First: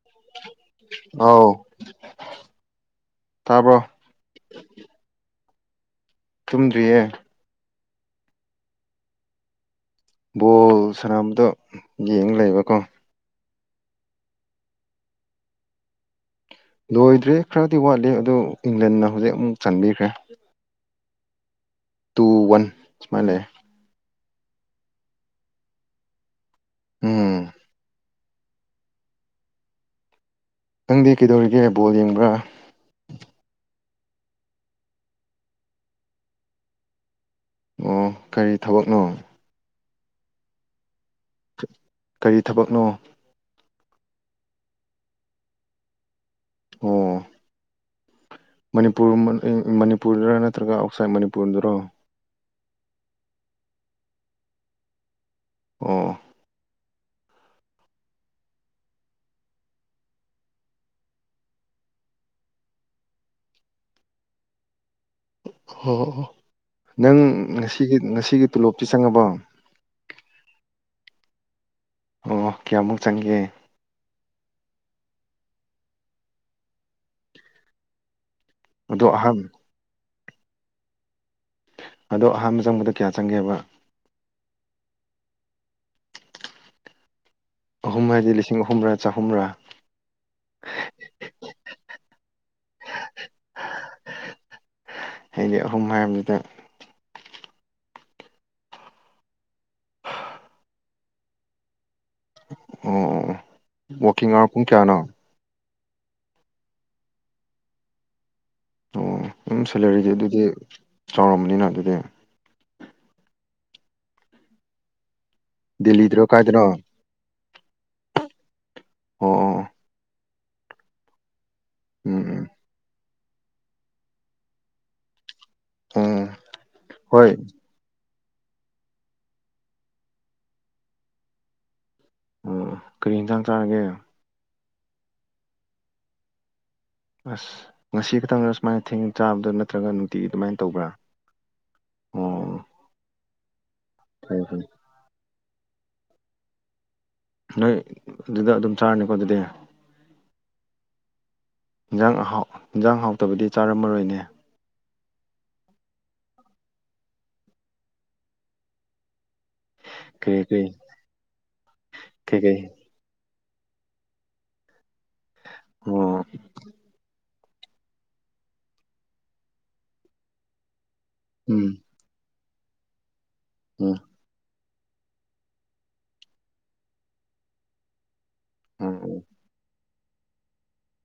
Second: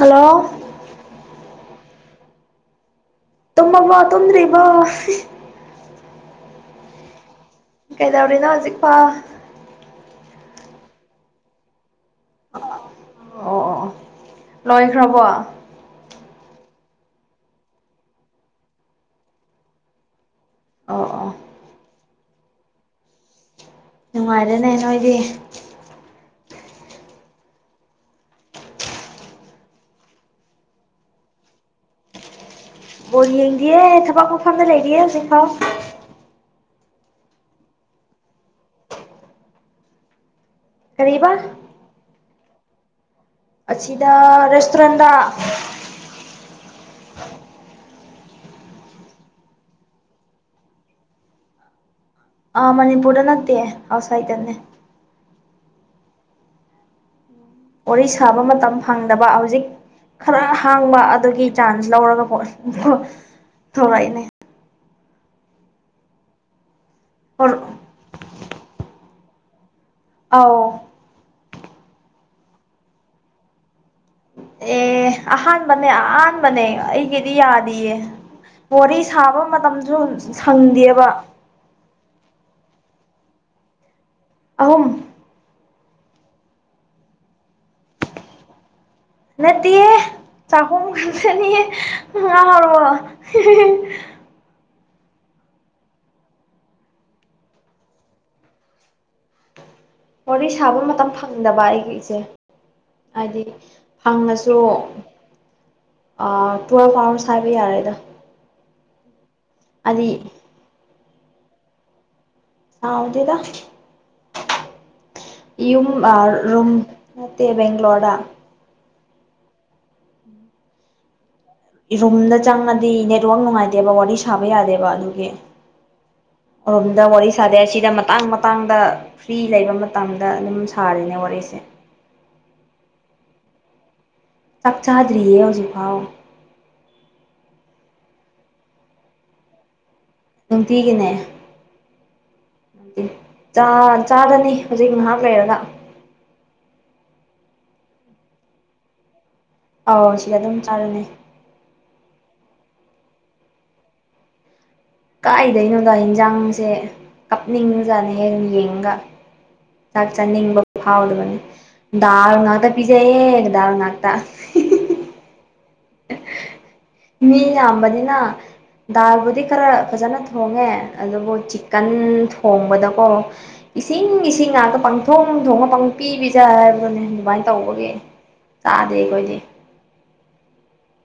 hello ꯑꯥꯎ [inaudible] ꯇꯥꯕ꯭ꯔꯣ ꯇꯝꯕꯕ ꯇꯣꯗ꯭ꯔꯤ ꯋꯥ ꯇꯨꯝꯗ꯭ꯔꯤꯌꯦ ꯀꯩꯗꯧꯔꯤꯅꯣ ꯍꯧꯖꯤꯛ ꯐꯥꯎ ꯕꯣꯜ ꯁꯝꯕꯗꯣ ꯌꯦꯡ ꯂꯩꯕꯀꯣ ꯑꯣ ꯑꯣ ꯂꯣꯏꯈ꯭ꯔꯕꯣ ꯂꯣꯏꯗ꯭ꯔꯦ ꯈꯔꯗꯤ ꯋꯥꯠꯂꯤ ꯑꯗꯨ ꯏꯪꯂꯦꯟꯅ ꯍꯧꯖꯤꯛ ꯑꯃꯨꯛ ꯆꯟꯕꯤꯈ꯭ꯔꯦ ꯑ ꯑ ꯇꯨ ꯋꯥꯟ ꯁꯨꯃꯥꯏꯅ ꯂꯩꯦ ꯅꯨꯡꯉꯥꯏꯔꯅꯦ ꯅꯣꯏꯗꯤ ꯎꯝ ꯅꯪꯗꯤ ꯀꯩꯗꯧꯔꯤꯒꯦ ꯕꯣꯜ ꯌꯦꯡꯕ꯭ꯔꯥ ꯕꯣꯣꯟ ꯌꯦꯡꯗꯤꯌꯦ ꯊꯕꯛ ꯃꯐꯝꯐꯝꯗ ꯂꯩꯔꯤꯌꯦ ꯁꯤꯐꯥꯎ ꯑꯣ ꯀꯔꯤ ꯊꯕꯛꯅꯣ ꯀꯔꯤꯕꯥ ꯀꯔꯤ ꯊꯕꯛꯅꯣ ꯑꯁꯤ ꯁꯤꯗ ꯔꯦꯁꯇꯣꯔꯦꯟ ꯑꯣ ꯅꯤꯄꯨꯔ ꯃꯅꯤꯄꯨꯔꯗꯨꯔ ꯅꯠꯇ꯭ꯔꯒ ꯑꯥꯎꯠꯁꯥꯏꯠ ꯃꯅꯤꯄꯨꯔꯗꯨꯔꯣ ꯑ ꯃꯅꯤꯄꯨꯔꯔꯅꯠꯇꯦꯦ ꯍꯁꯥꯏꯇꯟꯅꯦ ꯑ ꯋꯥꯔꯤ ꯁꯥꯕ ꯃꯇꯝ ꯐꯪꯗꯕ ꯍꯧꯖꯤꯛ ꯈꯔ ꯍꯥꯡꯕ ꯑꯗꯨꯒꯤ ꯆꯥꯟꯁ ꯂꯧꯔꯒ ꯄ ꯇꯧꯔꯛꯏꯅꯦ ꯍꯣꯏ ꯍꯣꯏ ꯍꯣꯏ ꯅꯪ ꯉꯁꯤꯒꯤ ꯉꯁꯤꯒꯤ ꯇꯣꯂꯣꯞꯇ ꯆꯪꯉꯕꯣ ꯑꯥꯎ ꯑꯣ ꯀꯌꯥꯃꯨꯛ ꯆꯪꯒꯦ ꯑꯦ ꯑꯍꯥꯟꯕꯅꯦ ꯑꯍꯥꯟꯕꯅꯦ ꯑꯩꯒꯤꯗꯤ ꯌꯥꯔꯤꯌꯦ ꯋꯥꯔꯤ ꯑꯗꯣ ꯑꯍꯥꯟ ꯁꯥꯕ ꯃꯇꯝꯁꯨ ꯁꯪꯗꯦꯕ ꯑꯗꯣ ꯑꯍꯥꯟꯕ ꯆꯪꯕꯗ ꯀꯌꯥ ꯆꯪꯒꯦꯕ ꯑꯍꯨꯝ ꯑꯍꯨꯝ ꯍꯥꯏꯗꯤ ꯂꯤꯁꯤꯡ ꯑꯍꯨꯝ ꯅꯠꯇꯌꯦ ꯆꯈꯨꯝ ꯈꯁꯅꯤꯔ ꯋꯥ ꯑꯗꯤ ꯑꯍꯨꯝ ꯃꯌꯥꯝꯗꯨꯗ ꯋꯥꯔꯤ ꯁꯥꯕ ꯃꯇꯝ ꯐꯪꯗꯕ ꯑꯩꯒꯤꯦ ꯑꯣ ꯍꯥꯏꯗꯤ ꯋꯥꯛꯀꯤꯡ ꯑꯋꯥꯔ ꯐꯪꯉꯁꯨ ꯄꯨꯡ ꯀꯌꯥꯅꯣ ꯇꯨꯋꯦꯜꯐ ꯑꯥꯋꯥꯔꯁ ꯍꯥꯏꯕ ꯌꯥꯔꯦꯗ ꯑꯣ ꯑꯗꯨꯝ ꯁꯦꯂꯔꯤꯗꯤ ꯍꯥꯏꯗꯤ ꯑꯗꯨꯗꯤ ꯆꯥꯎꯔꯝꯕꯅꯤꯅ ꯑꯗꯨꯗꯤ ꯁꯥꯎꯗꯗ ꯌꯨꯝ ꯑ ꯗꯦꯜꯂꯤꯗꯔꯣ ꯀꯥꯏꯗꯅꯣ ꯔꯨꯝꯝ ꯑꯣ ꯅꯠꯇꯦ ꯕꯒ꯭ꯂꯣꯣꯔ ꯑꯣ ꯔꯨꯝꯗ ꯎꯝ ꯆꯪꯉꯗꯤ ꯅꯦꯠꯋꯛ ꯅꯨꯡꯉꯥꯏꯗꯦꯕ ꯋꯥꯔꯤ ꯁꯥꯕ ꯌꯥꯗꯦꯕ ꯑꯗꯨꯒꯤ ꯎꯝ ꯎꯝ ꯔꯣꯝꯗ ꯋꯥꯔꯤ ꯍꯣꯏ ꯋꯥꯔꯤ ꯁꯥꯗꯦꯁꯤꯗ ꯃ ꯃꯇꯥꯡ ꯃꯇꯥꯡꯗ ꯐ꯭ꯔꯤ ꯂꯩꯕ ꯃꯇꯝꯗ ꯑꯗꯨꯝ ꯁꯥꯔꯤꯅꯦ ꯋꯥꯔꯤꯁꯦ ꯑꯣ ꯀꯔꯤ ꯌꯦꯟꯁꯥꯡ ꯆꯥꯔꯒꯦ ꯆꯥꯛ ꯆꯥꯗ꯭ꯔꯤꯌꯦ ꯍꯧꯖꯤꯛꯐꯥꯎ ꯑꯁ ꯉꯁꯤ ꯈꯛꯇꯪꯗꯅ ꯁꯨꯃꯥꯏꯅ ꯊꯦꯡꯅ ꯆꯥꯕꯗꯣ ꯅꯠꯇ꯭ꯔꯒ ꯑꯗꯨꯃꯥꯏꯅ ꯇꯧꯕ꯭ꯔꯥ ꯅꯨꯡꯇꯤꯒꯤꯅꯦ ꯑꯣ ꯐꯩ ꯆꯥꯗꯅꯤ ꯐꯩ ꯍꯧꯖꯤꯛ ꯉꯍꯥꯛ ꯂꯩꯔꯒ ꯅꯣꯏ ꯑꯗꯨꯗ ꯑꯗꯨꯝ ꯆꯥꯔꯅꯤꯀꯣ ꯑꯗꯨꯗꯤ ꯑꯧ ꯁꯤꯗ ꯑꯗꯨꯝ ꯆꯥꯔꯅꯤ ꯏꯟꯖꯥꯡꯥꯎ ꯏꯟꯖꯥꯡ ꯍꯥꯎꯇꯕꯗꯤ ꯆꯥꯔꯝꯃꯔꯣꯏꯅꯦ ꯀꯥꯏꯗꯣꯏꯩꯅꯣꯗ ꯌꯦꯟꯖꯥꯡꯁꯦ ꯀꯞꯕꯖꯅꯤꯍꯦ ꯌꯦꯡꯉꯒ ꯆꯥꯛ ꯀꯔꯤ ꯆꯥꯟꯅꯤꯕ ꯀꯔꯤ ꯐꯥꯎꯗꯅ ꯗꯥꯜ ꯀꯩꯀꯩ ꯉꯥꯛꯗ ꯄꯤꯖꯩꯌꯦ ꯗꯥꯜꯉꯥꯛꯇꯥ ꯑꯣ ꯃꯤ ꯌꯥꯝꯕꯅꯤꯅ ꯗꯥꯜꯕꯨꯗꯤ ꯈꯔ ꯐꯖꯅ ꯊꯣꯡꯉꯦ ꯑꯗꯨꯕꯨ ꯎꯝ ꯆꯤꯀꯟ ꯊꯣꯡꯕꯗꯀꯣ ꯎꯝ ꯏꯁꯤꯡ ꯏꯁꯤꯡ ꯉꯥꯛꯇ ꯄꯪꯊꯣꯡ ꯊꯣꯡꯉ ꯄꯪ ꯄꯤꯕꯤꯖ ꯍꯥꯏꯕꯗꯨꯅꯦ ꯑꯗꯨꯃꯥꯏꯅ ꯇꯧꯕꯒꯤ ꯎꯝ ꯎꯝ ꯆꯥꯗꯦꯈꯣꯏꯗꯤ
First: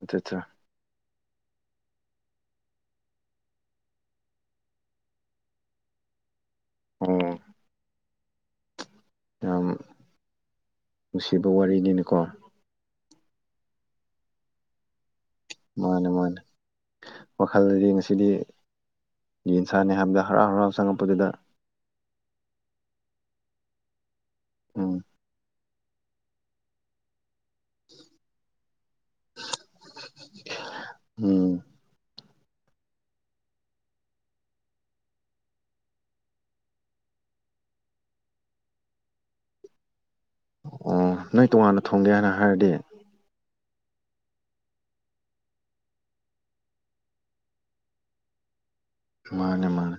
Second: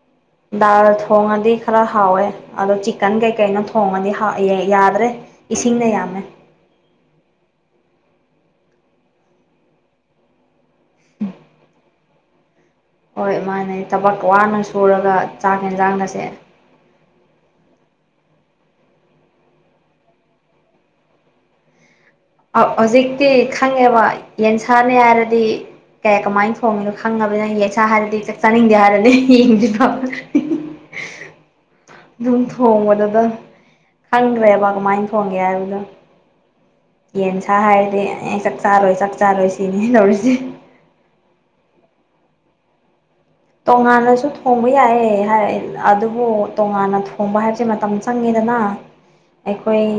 ꯑꯠꯆꯥ ꯑꯠꯆꯥ ꯗꯥꯜ ꯊꯣꯡꯉꯗꯤ ꯈꯔ ꯍꯥꯎꯋꯦ ꯑꯗꯣ ꯆꯤꯛꯀꯟ ꯀꯩꯀꯩꯅꯣ ꯊꯣꯡꯉꯗꯤ ꯌꯥꯗ꯭ꯔꯦ ꯏꯁꯤꯡꯅ ꯌꯥꯝ ꯚꯦ [unintelligible] ꯌꯥꯝ ꯅꯨꯡꯁꯤꯕ ꯋꯥꯔꯤꯅꯤꯅꯦꯀꯣ ꯍꯣꯏ ꯏꯃꯥꯏꯅ ꯊꯕꯛꯀ ꯋꯥꯅ ꯁꯨꯔꯒ ꯆꯥꯛ ꯃꯥꯅꯦ ꯌꯦꯟꯁꯥꯡꯒꯁꯦ ꯃꯥꯅꯦ ꯋꯥꯈꯜꯗꯗꯤ ꯉꯁꯤꯗꯤ ꯌꯦꯟ ꯁꯥꯅꯤ ꯍꯥꯏꯕꯗ ꯍꯔꯥꯎ ꯍꯔꯥꯎ ꯆꯪꯉꯛꯄꯗꯨꯗ ꯍꯧꯖꯤꯛꯇꯤ ꯈꯪꯉꯦꯕ ꯌꯦꯟꯁꯥꯡꯅꯤ ꯎꯝ ꯍꯥꯏꯔꯗꯤ ꯀꯌꯥ ꯀꯃꯥꯏꯅ ꯊꯣꯡꯉꯤꯅꯣ ꯈꯪꯉꯕꯅ ꯌꯦꯁꯥ ꯍꯥꯏꯔꯗꯤ ꯆꯥꯛ ꯆꯥꯅꯤꯡꯗꯦ ꯍꯥꯏꯔꯗꯤ ꯎꯝ [unintelligible] ꯑꯗꯨꯝ ꯊꯣꯡꯕꯗꯨꯗ ꯈꯪꯈ꯭ꯔꯦꯕ ꯀꯃꯥꯏꯅ ꯊꯣꯡꯒꯦ ꯍꯥꯏꯕꯗꯣ ꯌꯦꯟ ꯁꯥ ꯍꯥꯏꯔꯗꯤ ꯑꯩ ꯆꯥꯛ ꯆꯥꯔꯣꯏ ꯆꯥꯛ ꯆꯥꯔꯣꯏ ꯁꯤꯅꯦ ꯇꯧꯔꯤꯁꯦ ꯑꯣ ꯅꯣꯏ ꯇꯣꯉꯥꯟꯅ ꯊꯣꯡꯒꯦ ꯍꯥꯏꯅ ꯍꯥꯏꯔꯗꯤ ꯇꯣꯉꯥꯟꯅꯁꯨ ꯊꯣꯡꯕ ꯌꯥꯏꯑꯦ ꯑꯗꯨꯕꯨ ꯇꯣꯉꯥꯟꯅ ꯊꯣꯡꯕ ꯍꯥꯏꯕꯁꯦ ꯃꯇꯝ ꯆꯪꯉꯤꯗ ꯅ ꯃꯥꯅꯦ ꯑꯩꯈꯣꯏ ꯃꯥꯅꯦ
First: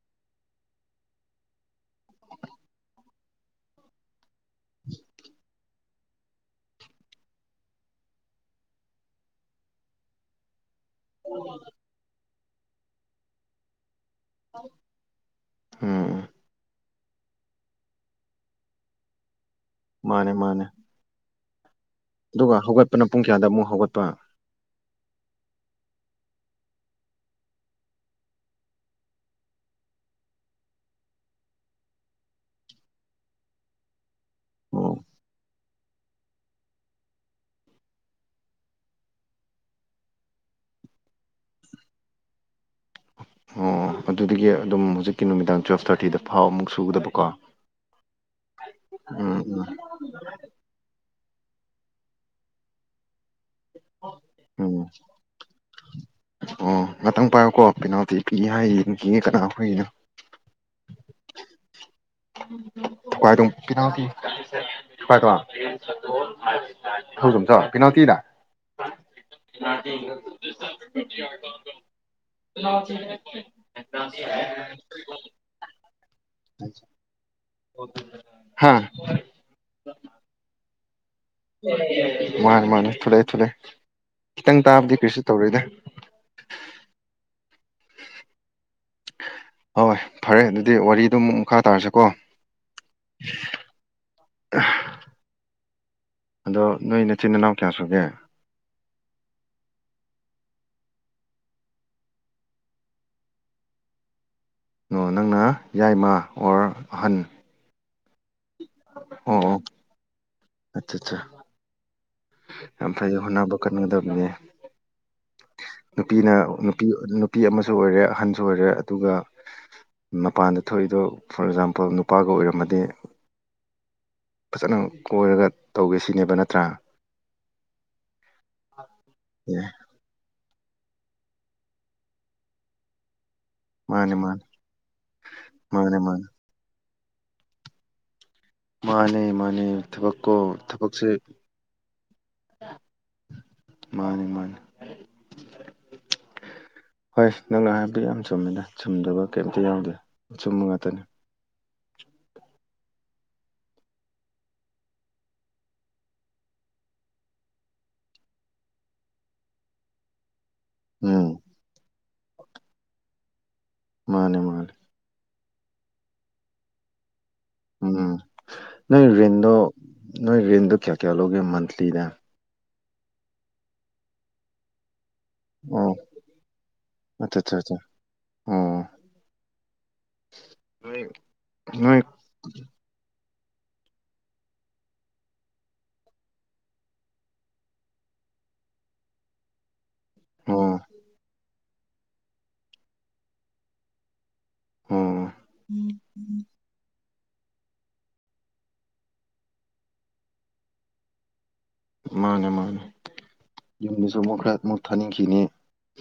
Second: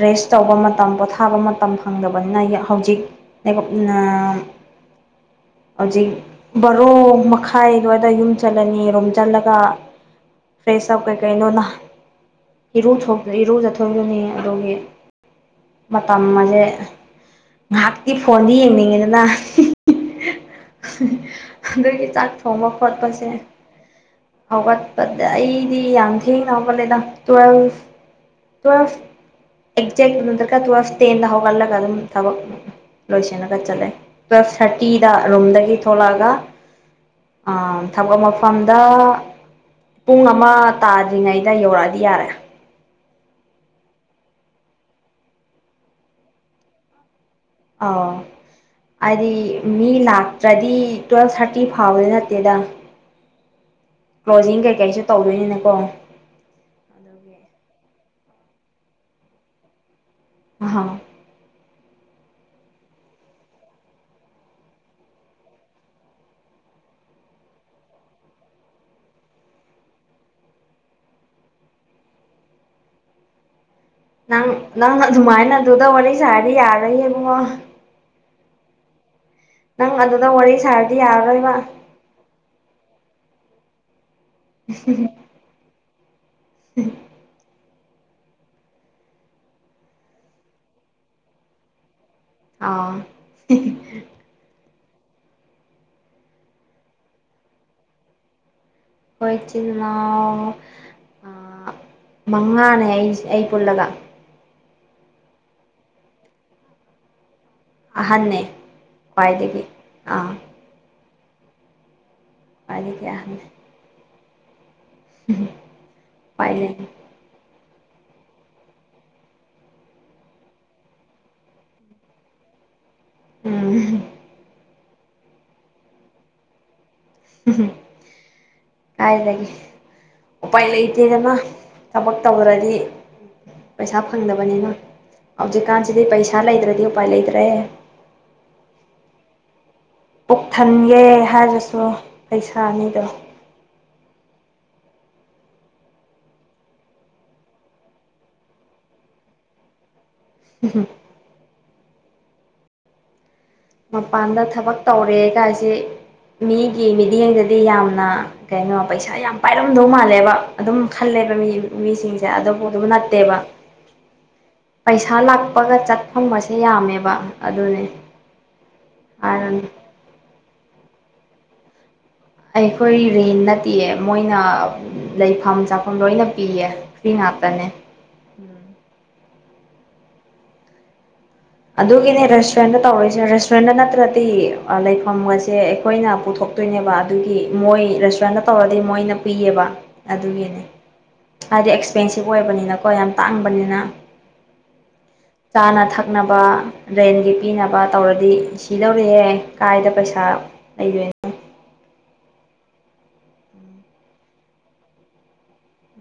ꯔꯦꯁ ꯇꯧꯕ ꯃꯇꯝ ꯄꯣꯊꯥꯕ ꯃꯇꯝ ꯐꯪꯗꯕꯅꯤꯅ ꯍꯧꯖꯤꯛ [unintelligible] [inaudible] ꯍꯧꯖꯤꯛ ꯕꯥꯔꯣ ꯃꯈꯥꯏ ꯈꯥꯏꯗꫭ ꯑꯗꯥꯏ ꯌꯨꯝ ꯆꯠꯂꯅꯤ ꯔꯨꯝ ꯆꯠꯂꯒ ꯐ꯭ꯔꯦꯁ ꯑꯞ ꯀꯩꯀꯩꯅꯣ ꯅ ꯏꯔꯨ ꯏꯔꯨ ꯆꯊꯣꯛꯒꯅꯤ ꯑꯗꯨꯒꯤ ꯎꯝ ꯎꯝ ꯃꯇꯝ ꯑꯁꯦ ꯉꯥꯏꯍꯥꯛꯇꯤ ꯐꯣꯟꯗꯤ ꯌꯦꯡꯅꯤꯡꯉꯤꯗꯅ ꯃꯥꯅꯦ ꯃꯥꯅꯦ ꯑꯗꯨꯒ ꯍꯣꯝꯋꯥꯛ ꯍꯧꯒꯠꯄꯅ ꯄꯨꯡ ꯈꯠꯄꯁꯤꯅꯦ ꯀꯌꯥꯗ ꯑꯃꯨꯛ ꯍꯧꯒꯠꯄ ꯍꯧꯒꯠ ꯑꯩꯗꯤ ꯌꯥꯝ ꯊꯦꯡꯅ ꯍꯧꯒꯠꯂꯦꯗ ꯇꯨꯋꯦꯜꯐ ꯇꯨꯋꯦꯜꯐ ꯑꯦꯛꯖꯦꯛ ꯅꯠꯇ꯭ꯔꯒ ꯇꯨꯋꯦꯜꯚ ꯇꯦꯟꯗ ꯍꯧꯒꯠꯂꯒ ꯑꯗꯨꯝ ꯊꯕꯛ ꯂꯣꯏꯁꯂꯒ ꯆꯠꯂꯦ ꯇꯨꯋꯦꯜꯐ ꯑꯣ ꯊꯥꫪꯇꯤꯗ ꯔꯨꯝꯗꯒꯤ ꯊꯣꯛꯂꯛꯑꯒ ꯑꯥ ꯊꯕꯛ ꯃꯐꯝꯗ ꯄꯨꯡ ꯑꯃ ꯇꯥꯗ꯭ꯔꯤꯉꯩꯗ ꯌꯧꯔꯛꯑꯗꯤ ꯌꯥꯔꯦ ꯑꯣ ꯑꯣ ꯑꯗꯨꯗꯒꯤ ꯑꯗꯨꯝ ꯍꯧꯖꯤꯛꯀꯤ ꯅꯨꯃꯤꯗꯥꯡ ꯇꯨꯋꯦꯜꯚ ꯊꯥꫪꯇꯤꯗ ꯐꯥꯎ ꯑꯃꯨꯛ ꯁꯨꯒꯗꯕꯀꯣ ꯑꯥꯎ ꯍꯥꯏꯗꯤ ꯎꯝ ꯎꯝ ꯃꯤ ꯂꯥꯛꯇ꯭ꯔꯗꯤ ꯇꯨꯋꯦꯜꯚ ꯊꯥꫪꯇꯤ ꯇꯤ ꯐꯥꯎꯕꯗꯤ ꯅꯠꯇꯦꯗ ꯀ꯭ꯂꯣꯖꯤꯡ ꯎꯝ ꯀꯩꯀꯩꯁꯨ ꯇꯧꯗꯣꯏꯅꯤꯅꯀꯣ ꯑꯣ ꯉꯥꯛꯇꯪ ꯑꯗꯨꯒꯤ ꯄꯥꯏꯌꯨꯀꯣ [unintelligible] ꯀꯅꯥ ꯈꯣꯏꯒꯤꯅꯣ [unintelligible] [unintelligible] [unintelligible] ꯄꯦꯅꯥꯜꯇꯤꯔ [inaudible] [unintelligible] ꯅꯪ ꯅꯪ ꯑꯗꯨꯃꯥꯏꯅ ꯑꯗꯨꯗ ꯋꯥꯔꯤ ꯁꯥꯔꯗꯤ ꯌꯥꯔꯔꫭꯏꯌꯦ ꯏꯕꯨꯡꯉꯣ ꯍꯥꯥ ꯅꯪ ꯑꯗꯨꯗ ꯋꯥꯔꯤꯁ ꯁꯥꯥꯔꯗꯤ ꯌꯥꯔꯔꫭꯏ ꯃꯥꯅꯤ ꯃꯥꯅꯤ ꯊꯂꯛꯑꯦ ꯊ ꯊꯣꯛꯂꯛꯑꯦ ꯈꯤꯇꯪ ꯇꯥꯕꯗꯤ ꯀꯔꯤꯁꯨ ꯇꯧꯔꯣꯏꯗ [unintelligible] ꯍꯣꯏ ꯐꯔꯦ ꯑꯗꯨꯗꯤ ꯋꯥꯔꯤꯗꯨꯣ ꯑꯃꯨꯛ ꯃꯈꯥ ꯇꯥꯔꯁꯤꯀꯣ ꯑꯥ ꯑ ꯑꯗꯣ ꯅꯣꯏ ꯅꯆꯤꯟ ꯏꯅꯥꯎ ꯀꯌꯥ ꯁꯨꯒꯦ ꯍꯣꯏ ꯆꯅ ꯑ ꯃꯉꯥꯅꯦ ꯑꯩ ꯑꯩ ꯄꯨꯜꯂꯒ ꯑꯣ ꯅꯪꯅ ꯌꯥꯏꯃ ꯑꯣꯔ ꯑꯍꯟ ꯑꯍꯟꯅ ꯈ꯭ꯋꯥꯏꯗꯒꯤ ꯑꯥ ꯑ ꯈ꯭ꯋꯥꯏꯗꯒꯤ ꯑ ꯑꯍꯟꯅꯦ ꯍꯅꯥꯕ ꯀꯥꯟꯒꯗꯕꯅꯦ ꯅꯨꯄꯤꯅ ꯎꯄꯥꯏ ꯂꯩ ꯅꯨꯄꯤ ꯅꯨꯄꯤ ꯑꯃꯁꯨ ꯑꯣꯏꯔꯦ ꯑꯍꯟꯁꯨ ꯑꯣꯏꯔꯦ ꯑꯗꯨꯒ ꯃꯄꯥꯟꯗ ꯊꯣꯛꯏꯗꯣ ꯐꯣꯔ ꯑꯦꯛꯖꯥꯝꯄꯜ ꯅꯨꯄꯥꯒ ꯑꯣꯏꯔꯝꯃꯗꯤ ꯎꯝ ꯐꯖꯅ ꯀꯣꯏꯔꯒ ꯇꯧꯒꯦ ꯁꯤꯅꯦꯕ ꯅꯠꯇ꯭ꯔꯥ ꯀꯖꯗꯒꯤꯦ ꯑꯦ ꯎꯄꯥꯏ ꯂꯩꯇꯦꯗꯅ ꯊꯕꯛ ꯇꯧ꯭ꯔꯗꯤ ꯄꯩꯁꯥ ꯃꯥꯅꯦ ꯃꯥꯅꯦ ꯐꯪꯗꯕꯅꯤꯅ ꯃꯥꯅꯦ ꯍꯧꯖꯤꯛꯀꯥꯟꯁꯤꯗꯤ ꯃꯥꯅꯦ ꯄꯩꯁꯥ ꯂꯩꯇ꯭ꯔꯗꯤ ꯄꯂꯤꯗ꯭ꯔꯦ ꯃꯥꯅꯦ ꯃꯥꯅꯦ ꯊꯕꯛꯀꯣ ꯄꯨꯛꯊꯟꯒꯦ ꯊꯕꯛꯁꯦ ꯍꯥꯏꯔꯁꯨ ꯄꯩꯁꯥꯅꯤꯗꯣ ꯃꯥꯅꯤ ꯃꯥꯅꯦ ꯍꯣꯏ ꯅꯪꯅ ꯍꯥꯏꯕꯤꯌ ꯌꯥꯝ ꯆꯨꯝꯃꯤꯗ ꯆꯨꯝꯗꯕ ꯀꯩꯝꯇ ꯌꯥꯎꯗꯦ ꯁꯨꯝꯕ ꯉꯥꯛꯇꯅꯦ ꯃꯄꯥꯟꯗ ꯊꯕꯛ ꯇꯧꯔꯦ ꯀꯥꯏꯁꯤꯦ ꯃꯤꯒꯤ ꯃꯤꯠꯌꯦꯡꯗꯗꯤ ꯌꯥꯝꯅ ꯀꯩꯅꯣ ꯄꯩꯁꯥ ꯌꯥꯝ ꯄꯥꯏꯔꯝꯗꯧ ꯃꯥꯜꯂꯦꯕ ꯑꯗꯨꯝ ꯎꯝ ꯈꯜꯂꯦꯕ ꯃꯤ ꯃꯤꯁꯤꯡꯁꯦ ꯑꯗꯨꯕꯨ ꯑꯗꯨꯝ ꯅꯠꯇꯦꯕ ꯃꯥꯅꯦ ꯃꯥꯅꯦ ꯀꯄꯒ ꯆꯠꯐꯝꯁꯦ ꯌꯥꯝꯃꯦꯕ ꯑꯗꯨꯅꯦ ꯎꯝ ꯅꯣꯏ ꯔꯔꯤꯟꯗ ꯍꯥꯏꯔꯅꯤ ꯅꯣꯏ ꯔꯔꯤꯦꯟꯗ ꯀꯌꯥ ꯀꯌꯥ ꯂꯧꯣꯒꯦ ꯃꯟꯊꯂꯤꯅꯦ ꯑꯩꯈꯣꯏ ꯔꯦꯟ ꯅꯠꯇꯦꯌꯦ ꯃꯣꯏꯅ ꯂꯩꯐꯝ ꯆꯥꯐꯝ ꯑꯣ ꯂꯣꯏꯅ ꯄꯤꯌꯦ ꯐ꯭ꯔꯤ ꯑꯠꯆꯥ ꯉꯥꯛꯇꯅꯦ ꯎꯝ ꯍꯣꯏ ꯑꯗꯨꯒꯤꯅꯦ ꯔꯦꯁꯇꯨꯔꯦꯟꯗ ꯇꯧꯔꯣꯏꯁꯤꯅꯦ ꯔꯦꯁꯇꯨꯔꯦꯟꯗ ꯅꯠꯇ꯭ꯔꯗꯤ ꯂꯩꯐꯝꯒꯁꯦ ꯑꯩꯈꯣꯏꯅ ꯄꯨꯊꯣꯛꯇꯣꯏꯅꯦꯕ ꯑꯗꯨꯒꯤ ꯃꯣꯏ ꯔꯦꯁꯇꯨꯔꯦꯟꯗ ꯇꯧꯔꯗꯤ ꯃꯣꯏꯅ ꯄꯤꯏꯑꯕ ꯑꯗꯨꯒꯤꯅꯦ ꯑꯣ ꯍꯥꯏꯗꯤ ꯑꯦꯛꯁꯄꯦꯟꯁꯤꯞ ꯑꯣꯏꯕꯅꯤꯅꯀꯣ ꯌꯥꯝ ꯇꯥꯡꯕꯅꯤꯅ ꯑꯣ ꯆꯥꯅ ꯊꯛꯅꯕ ꯔꯦꯟꯒꯤ ꯄꯤꯅꯕ ꯇꯧꯔꯗꯤ ꯁꯤ ꯂꯧꯔꯍꯦ ꯀꯥꯏꯗ ꯄꯩꯁꯥ ꯂꯩꯗꯣꯏꯅꯣ ꯃꯥꯅꯦ ꯃꯥꯅꯦ ꯌꯨꯝꯗꯁꯨ ꯑꯃꯨꯛ ꯈꯔ ꯃꯨꯠ ꯊꯥꯅꯤꯡꯈꯤꯅꯤ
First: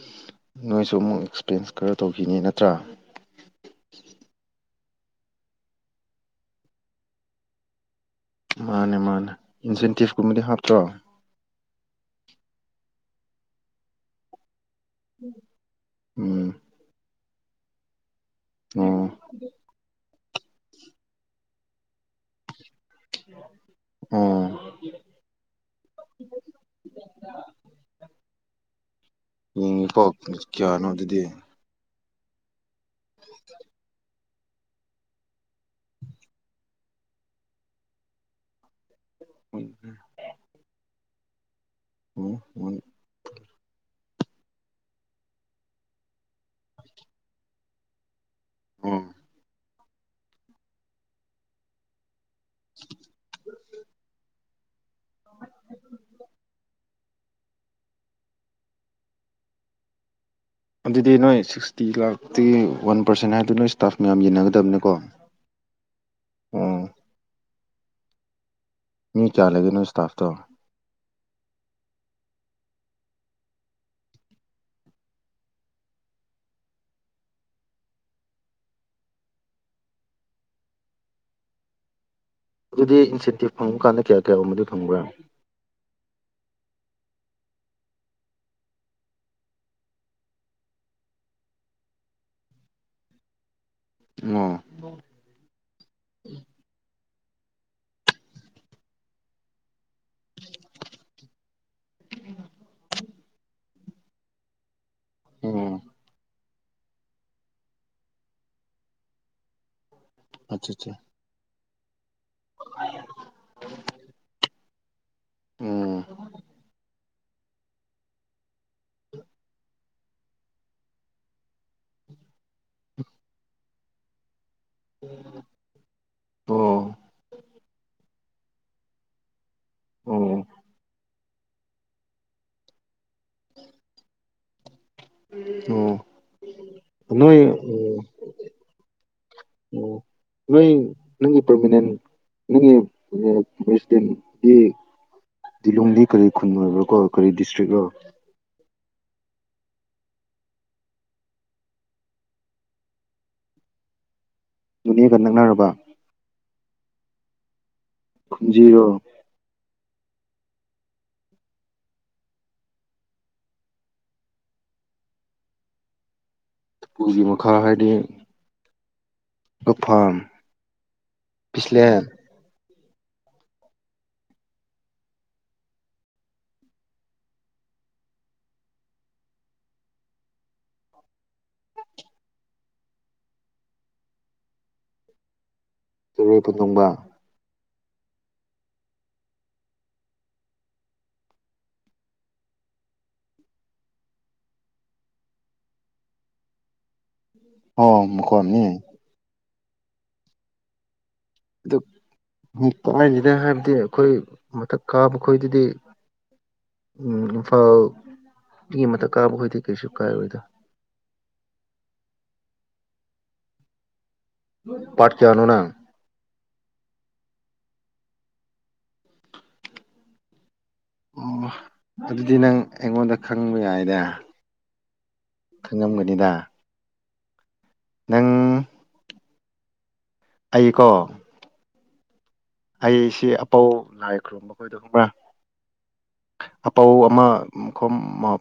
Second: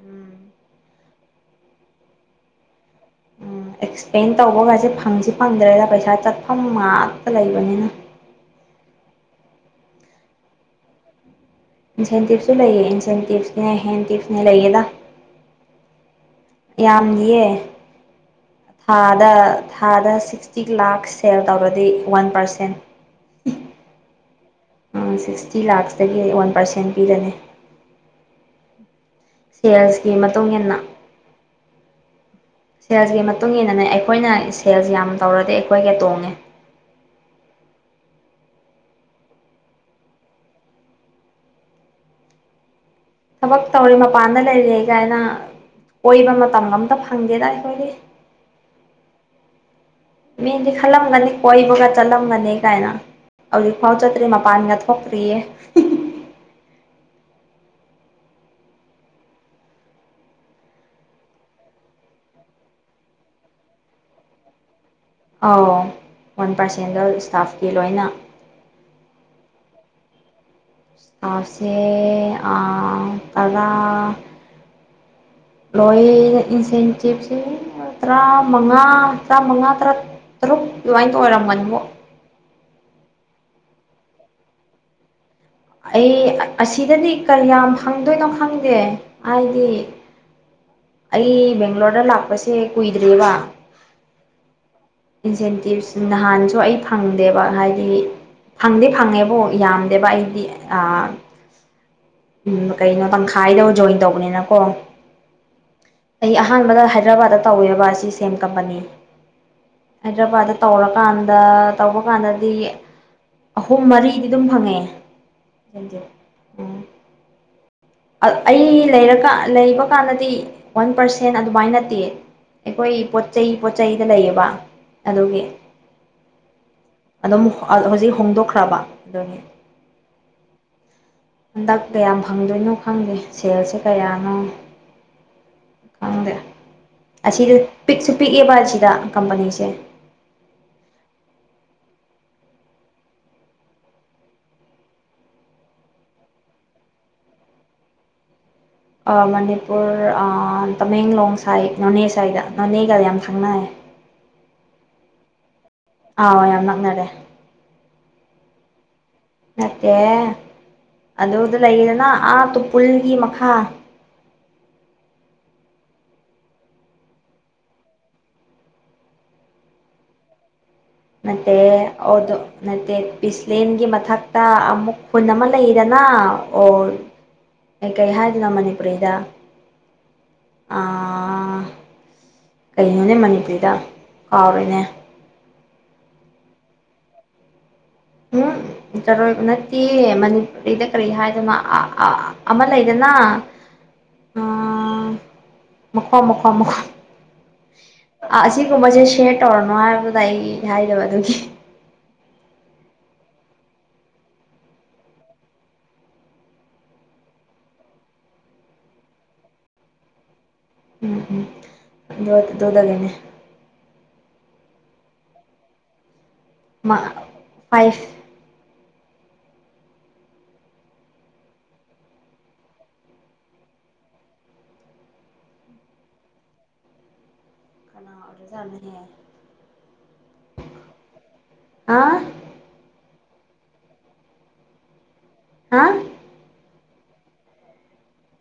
ꯎꯝ ꯅꯣꯏꯁꯨ ꯑꯃꯨꯛ ꯑꯦꯛꯁꯄꯔꯦꯟꯁ ꯈꯔ ꯇꯧꯈꯤꯅꯤ ꯅꯠꯇ꯭ꯔꯥ ꯎꯝ ꯑꯦꯛꯁꯄ꯭ꯂꯦꯟ ꯇꯧꯕꯒꯁꯦ ꯐꯪꯁꯤ ꯐꯪꯗ꯭ꯔꯦꯗ ꯄꯩꯁꯥ ꯆꯠꯐꯝ ꯉꯥꯛꯇ ꯂꯩꯕꯅꯤꯅ ꯃꯥꯅꯦ ꯃꯥꯅꯦ ꯏꯟꯁꯦꯟꯇꯤꯞꯀꯨꯝꯕꯗꯤ ꯍꯥꯞꯇ꯭ꯔꯣ ꯏꯟꯁꯦꯟꯇꯤꯞꯁꯨ ꯂꯩꯌꯦ ꯏꯟꯁꯦꯟꯇꯤꯞꯁꯅꯦ ꯍꯦꯟꯇꯤꯞꯁꯅꯦ ꯂꯩꯌꯦꯗ ꯎꯝ ꯌꯥꯝꯒꯤꯌꯦ ꯑꯣ ꯊꯥꯗ ꯊꯥꯗ ꯁꯤ ꯁꯤꯇꯤ ꯂꯥꯛ ꯁꯦꯜ ꯇꯧꯔꯗꯤ ꯋꯥꯟ ꯄꯥꯔꯁꯦꯟ ꯎꯝ ꯁꯤꯛꯁꯇꯤ ꯂꯥꯛꯁꯇꯒꯤ ꯑꯩ ꯋꯥꯟ ꯄꯥꯔꯁꯦꯟ ꯄꯤꯔꯅꯤ ꯌꯦꯡꯉꯤꯀꯣ ꯁꯦꯜꯁꯀꯤ ꯃꯇꯨꯡ ꯏꯟꯅ ꯀꯌꯥꯅꯣ ꯑꯗꯨꯗꯤ ꯁꯦꯜꯁꯀꯤ ꯃꯇꯨꯡ ꯏꯟꯅꯅꯦ ꯑꯩꯈꯣꯏꯅ ꯁꯦꯜꯁ ꯌꯥꯝ ꯇꯧꯔꯗꯤ ꯑꯩꯈꯣꯏꯒ ꯇꯣꯡꯉꯦ [unintelligible] ꯎ ꯑꯣ ꯍ ꯊꯕꯛ ꯇꯧꯔꯤꯦ ꯃꯄꯥꯟꯗ ꯂꯩꯔꯤꯦ ꯑꯩ ꯀꯥꯏꯅ ꯑꯣꯏꯕ ꯃꯇꯝ ꯑꯝꯇ ꯐꯪꯗꯦꯗ ꯑꯩꯈꯣꯏꯗꯤ ꯎꯝ ꯃꯤꯦꯟꯗꯤꯦ ꯈꯜꯂꯝꯒꯅꯤ ꯀꯣꯏꯕꯒ ꯆꯠꯂꯝꯒꯅꯤ ꯀꯥꯏꯅ ꯍꯧꯖꯤꯛ ꯐꯥꯎ ꯆꯠꯇ꯭ꯔꯤ ꯄꯅꯤꯌꯥ ꯊ ꯊꯣꯛꯄꯔꯤꯌꯦ ꯑꯗꯨꯗꯤ ꯅꯣꯏ ꯁꯤꯛꯁꯇꯤ ꯂꯥꯛꯇꯤ ꯋꯥꯟ ꯄꯥꯔꯁꯦꯟ ꯍꯥꯏꯗꯨ ꯅꯣꯏ ꯏꯁꯇꯥꯐ ꯃꯌꯥꯝ ꯌꯦꯟꯅꯒꯗꯕꯅꯤꯀꯣ ꯑꯧ ꯋꯥꯟ ꯑꯣ ꯄꯥꯔꯁꯦꯟꯗ ꯏꯁꯇꯥꯐꯀꯤ ꯂꯣꯏꯅ ꯃꯤ ꯀꯌꯥ ꯂꯩꯒꯦꯅ ꯏꯁꯇꯥꯐꯇ ꯇꯥꯁꯦ ꯇꯔꯥ ꯂꯣꯏ ꯏꯟꯁꯦꯟꯇꯤꯞꯁ ꯇꯔꯥꯃꯉꯥ ꯇꯔꯥꯃꯉꯥ ꯇꯔꯥ ꯇꯔꯨꯛ ꯑꯗꯨꯃꯥꯏꯅ ꯑꯣꯏꯔꯝꯝꯕꯅꯤꯕꯣ ꯑꯗꯨꯗꯤ ꯏꯟꯁꯦꯟꯇꯤꯞ ꯐꯪꯕ ꯀꯥꯟꯗ ꯀꯌꯥ ꯀꯌꯥꯒꯨꯝꯕꯗꯨ ꯐꯪꯕ꯭ꯔꯥ ꯑꯩ ꯑꯁꯤꯗꯗꯤ ꯀꯔꯤꯌꯥꯝ ꯐꯪꯗꯣꯏꯅꯣ ꯈꯪꯗꯦ ꯍꯥꯏꯗꯤ ꯑꯩ ꯕꯦꯡꯒ꯭ꯂꯣꯔꯗ ꯂꯥꯛꯄꯁꯦ ꯀꯨꯏꯗ꯭ꯔꯤꯕ ꯑꯣ ꯏꯟꯁꯦꯟꯇꯤꯞꯁ ꯅꯍꯥꯟꯁꯨ ꯑꯩ ꯐ ꯐꯪꯗꯦꯕ ꯍꯥꯏꯗꯤ ꯐꯪꯗꯤ ꯐꯪꯉꯦꯕꯨ ꯌꯥꯝꯗꯦꯕ ꯑꯩꯗꯤ ꯎꯝ ꯀꯩꯅꯣ ꯇꯪꯈꯥꯏꯗꯧ ꯖꯣꯏꯟ ꯇꯧꯕꯅꯤꯅꯀꯣ ꯑꯣ ꯑꯩ ꯑꯍꯥꯟꯕꯗ ꯍꯥꯏꯗ꯭ꯔꯕꯥꯠꯇ ꯇꯧꯋꯔꯕ ꯑꯁꯤ ꯁꯦꯝ ꯀꯝꯄꯅꯤ ꯍꯥꯏꯗ꯭ꯔꯕꯥꯗꯠꯇ ꯑꯠꯆꯥ ꯑꯠꯆꯥ ꯇꯧꯔꯀꯥꯟꯗ ꯇꯧꯕ ꯀꯥꯟꯗꯗꯤ ꯑꯍꯨꯝ ꯃꯔꯤꯗꯤ ꯑꯗꯨꯝ ꯐꯪꯉꯦ ꯎꯝ ꯪꯖꯦꯜ ꯑꯝ ꯑꯩ ꯂꯩꯔꯀ ꯂꯩꯕ ꯀꯥꯟꯗꯗꯤ ꯋꯥꯟ ꯄꯥꯔꯁꯦꯟ ꯑꯗꯨꯃꯥꯏ ꯅꯠꯇꯦ ꯑꯩꯈꯣꯏ ꯄꯣꯠ ꯆꯩꯩ ꯄꯣꯠ ꯆꯩꯩꯗ ꯂꯩꯌꯦꯕ ꯑꯗꯨꯒꯤ ꯑꯣ ꯑꯗꯨꯝ ꯍꯧꯖꯤꯛ ꯍꯣꯡꯗꯣꯛꯈ꯭ꯔꯕ ꯑꯗꯨꯅꯤ ꯑꯣ ꯍꯟꯗꯛ ꯀꯌꯥꯝ ꯐꯪꯗꯣꯏꯅꯣ ꯈꯪꯗꯦ ꯁꯦꯜꯁꯦ ꯀꯌꯥꯅꯣ ꯑꯣ ꯈꯪꯗꯦ ꯅꯣꯏ ꯑꯁꯤꯗ ꯑꯣ ꯄꯤꯛꯁꯨ ꯄꯤꯛꯑꯦꯕ ꯑꯁꯤꯗ ꯀꯝꯄꯅꯤꯁꯦ ꯑꯣ ꯅꯣꯏ ꯅꯪ ꯄꯔꯃꯤ ꯅꯅꯤ ꯃꯤꯁꯤꯟ ꯀꯔꯤ ꯀꯔꯤ ꯈꯨꯟ ꯑꯣꯏꯕꯣ ꯀꯣ ꯀꯔꯤ ꯗꯤꯁꯇ꯭ꯔꯤꯛꯣ ꯃꯅꯤꯄꯨꯔ ꯇꯃꯦꯡꯂꯣꯡ ꯁꯥꯏ ꯅꯣꯅꯦ ꯁꯥꯏꯗ ꯅꯣꯅꯦꯒ ꯌꯥꯝ ꯁꯪꯅꯌꯦ [inaudible] ꯅꯦꯒ ꯅꯛꯅꯔꯕ ꯋꯥ ꯔꯣ ꯆꯠꯇꯦ ꯑꯗꯨꯗ ꯂꯩꯌꯦꯗꯅ ꯑꯥ ꯇꯨꯄꯨꯜꯒꯤ ꯃꯈꯥ ꯄꯨꯒꯤ ꯃꯈꯥ ꯍꯥꯏꯗꯤ ꯀꯐꯥꯝ ꯃꯦ ꯑꯣꯗ ꯅꯠꯇꯦ ꯄꯤꯁꯂꯦꯟꯒꯤ ꯃꯊꯛꯇ ꯑꯃꯨꯛ ꯈꯨꯟ ꯑꯃ ꯂꯩꯗꯅ ꯑꯣꯔ ꯑꯦ ꯀꯩ ꯍꯥꯏꯗꯣꯏꯅꯣ ꯃꯅꯤꯄꯨꯔꯤꯔꯤꯗ ꯑꯥ ꯀꯩꯣꯅꯦ ꯃꯅꯤꯄ꯭ꯔꯤꯇꯥ ꯑꯥꯔ ꯏꯅꯦ ꯆꯔꯣꯏꯄꯗꯨꯡꯕ ꯍꯥ ꯆꯔꯣꯏꯕ ꯅꯠꯇꯦ ꯃꯅꯤꯄꯨꯔꯤꯗ ꯀꯔꯤ ꯍꯥꯏꯗꯅ ꯑꯃ ꯂꯩꯗꯅ ꯑꯥ ꯃꯀꯣ ꯃꯀꯣ ꯑꯣ ꯃꯈꯣꯝꯅꯤ ꯑꯁꯤꯒꯨꯝꯕꯁꯦ ꯁꯦꯌꯔ ꯇꯧꯔꯅꯣ ꯍꯥꯏꯕꯗ ꯑꯩ ꯍꯥꯏꯗꯕꯗꯨꯒꯤ ꯑꯗꯨ ꯎ ꯇꯥꯏꯥꯏꯁꯤꯅ ꯍꯥꯏꯕꯗꯤ ꯑꯩꯈꯣꯏ ꯃꯊꯛ ꯀꯥꯕ ꯈꯣꯏꯗꯗꯤ ꯎꯝ ꯏꯝꯐꯥꯜ ꯃꯤ ꯃꯊꯛ ꯀꯥꯕ ꯈꯣꯏꯗꯦ ꯀꯩꯁꯨ ꯀꯥꯏꯔꯣꯏꯗ ꯎꯝ ꯎꯝꯣ ꯣꯗꯒꯅꯦꯅꯦ ꯄꯠ ꯆꯅꯨꯅ ꯐꯥꯏꯚ ꯑꯣ ꯑꯗꯨꯗꯤ ꯅꯪ ꯑꯩꯉꯣꯟꯗ ꯈꯪꯕ ꯌꯥꯏꯅꯦ ꯈꯪꯉꯝꯒꯅꯤꯗ ꯀꯅꯥ ꯅꯪ ꯑꯣꯗꯔꯖꯅ ꯍꯦ ꯑꯩꯀꯣ ꯑꯥ ꯑꯩꯁꯤ ꯑꯄꯧ ꯂꯥꯏꯈ꯭ꯔꯣ ꯃꯈꯣꯏꯗ ꯈꯨꯝꯕ꯭ꯔꯥ ꯍꯥ ꯑꯄꯧ ꯑꯃ ꯃꯈꯣ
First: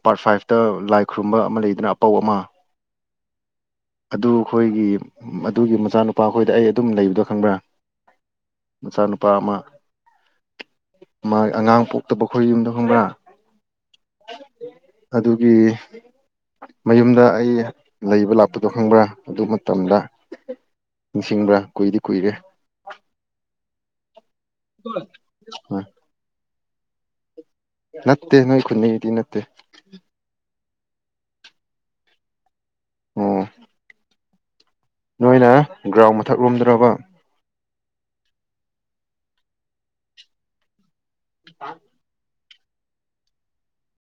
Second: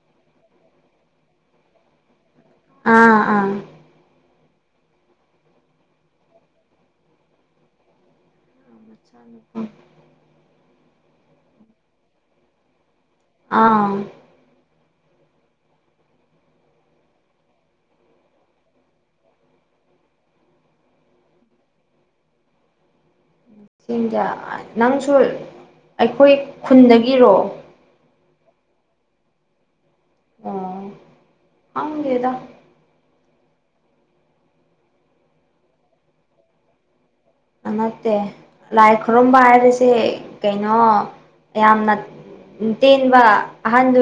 ꯄꯥꯔꯠ ꯐꯥꯏꯚꯇ ꯂꯥꯏ ꯈꯨꯔꯨꯝꯕ ꯑꯃ ꯂꯩꯗꯅ ꯑꯄꯧ ꯑꯃ ꯑꯥ ꯑꯥ ꯑꯗꯨ ꯑꯩꯈꯣꯏꯒꯤ ꯑꯗꯨꯒꯤ ꯃꯆꯥꯅꯨꯄꯥ ꯑꯩꯈꯣꯏꯗ ꯑꯩ ꯑꯗꯨꯝ ꯂꯩꯕꯗꯣ ꯈꯪꯕ꯭ꯔꯥ ꯃꯆꯥꯅꯨꯄꯥ ꯑꯃ ꯃꯆꯥ ꯃꯥ ꯑꯉꯥꯡ ꯄꯣꯛꯇꯕꯈꯣꯏ ꯌꯨꯝꯗ ꯈꯪꯕ꯭ꯔꯥ ꯑꯥ ꯑꯗꯨꯒꯤ ꯃꯌꯨꯝꯗ ꯑꯩ ꯂꯩꯕ ꯂꯥꯛꯄꯗꯣ ꯈꯪꯕ꯭ꯔꯥ ꯑꯗꯨ ꯃꯇꯝꯗ ꯅꯤꯡꯁꯤꯡꯕ꯭ꯔꯥ ꯀꯨꯏꯗꯤ ꯀꯨꯏꯔꯦ ꯁꯤꯗ ꯅꯪꯁꯨ ꯑ ꯑꯩꯈꯣꯏ ꯈꯨꯟꯗꯒꯤꯔꯣ ꯅꯠꯇꯦ ꯅꯣꯏ ꯈꯨꯅꯗꯤ ꯅꯠꯇꯦ ꯑ ꯍꯒꯦꯗ ꯑꯣ ꯅꯣꯏꯅ ꯒ꯭ꯔꯥꯎꯟ ꯃꯊꯛ ꯂꯣꯝꯗ꯭ꯔꯕ ꯅꯠꯇꯦ ꯂꯥꯏ ꯈꯨꯔꯨꯝꯕ ꯍꯥꯏꯔꯤꯁꯦ ꯀꯩꯅꯣ ꯌꯥꯝꯅ ꯇꯟꯋꯥ ꯍ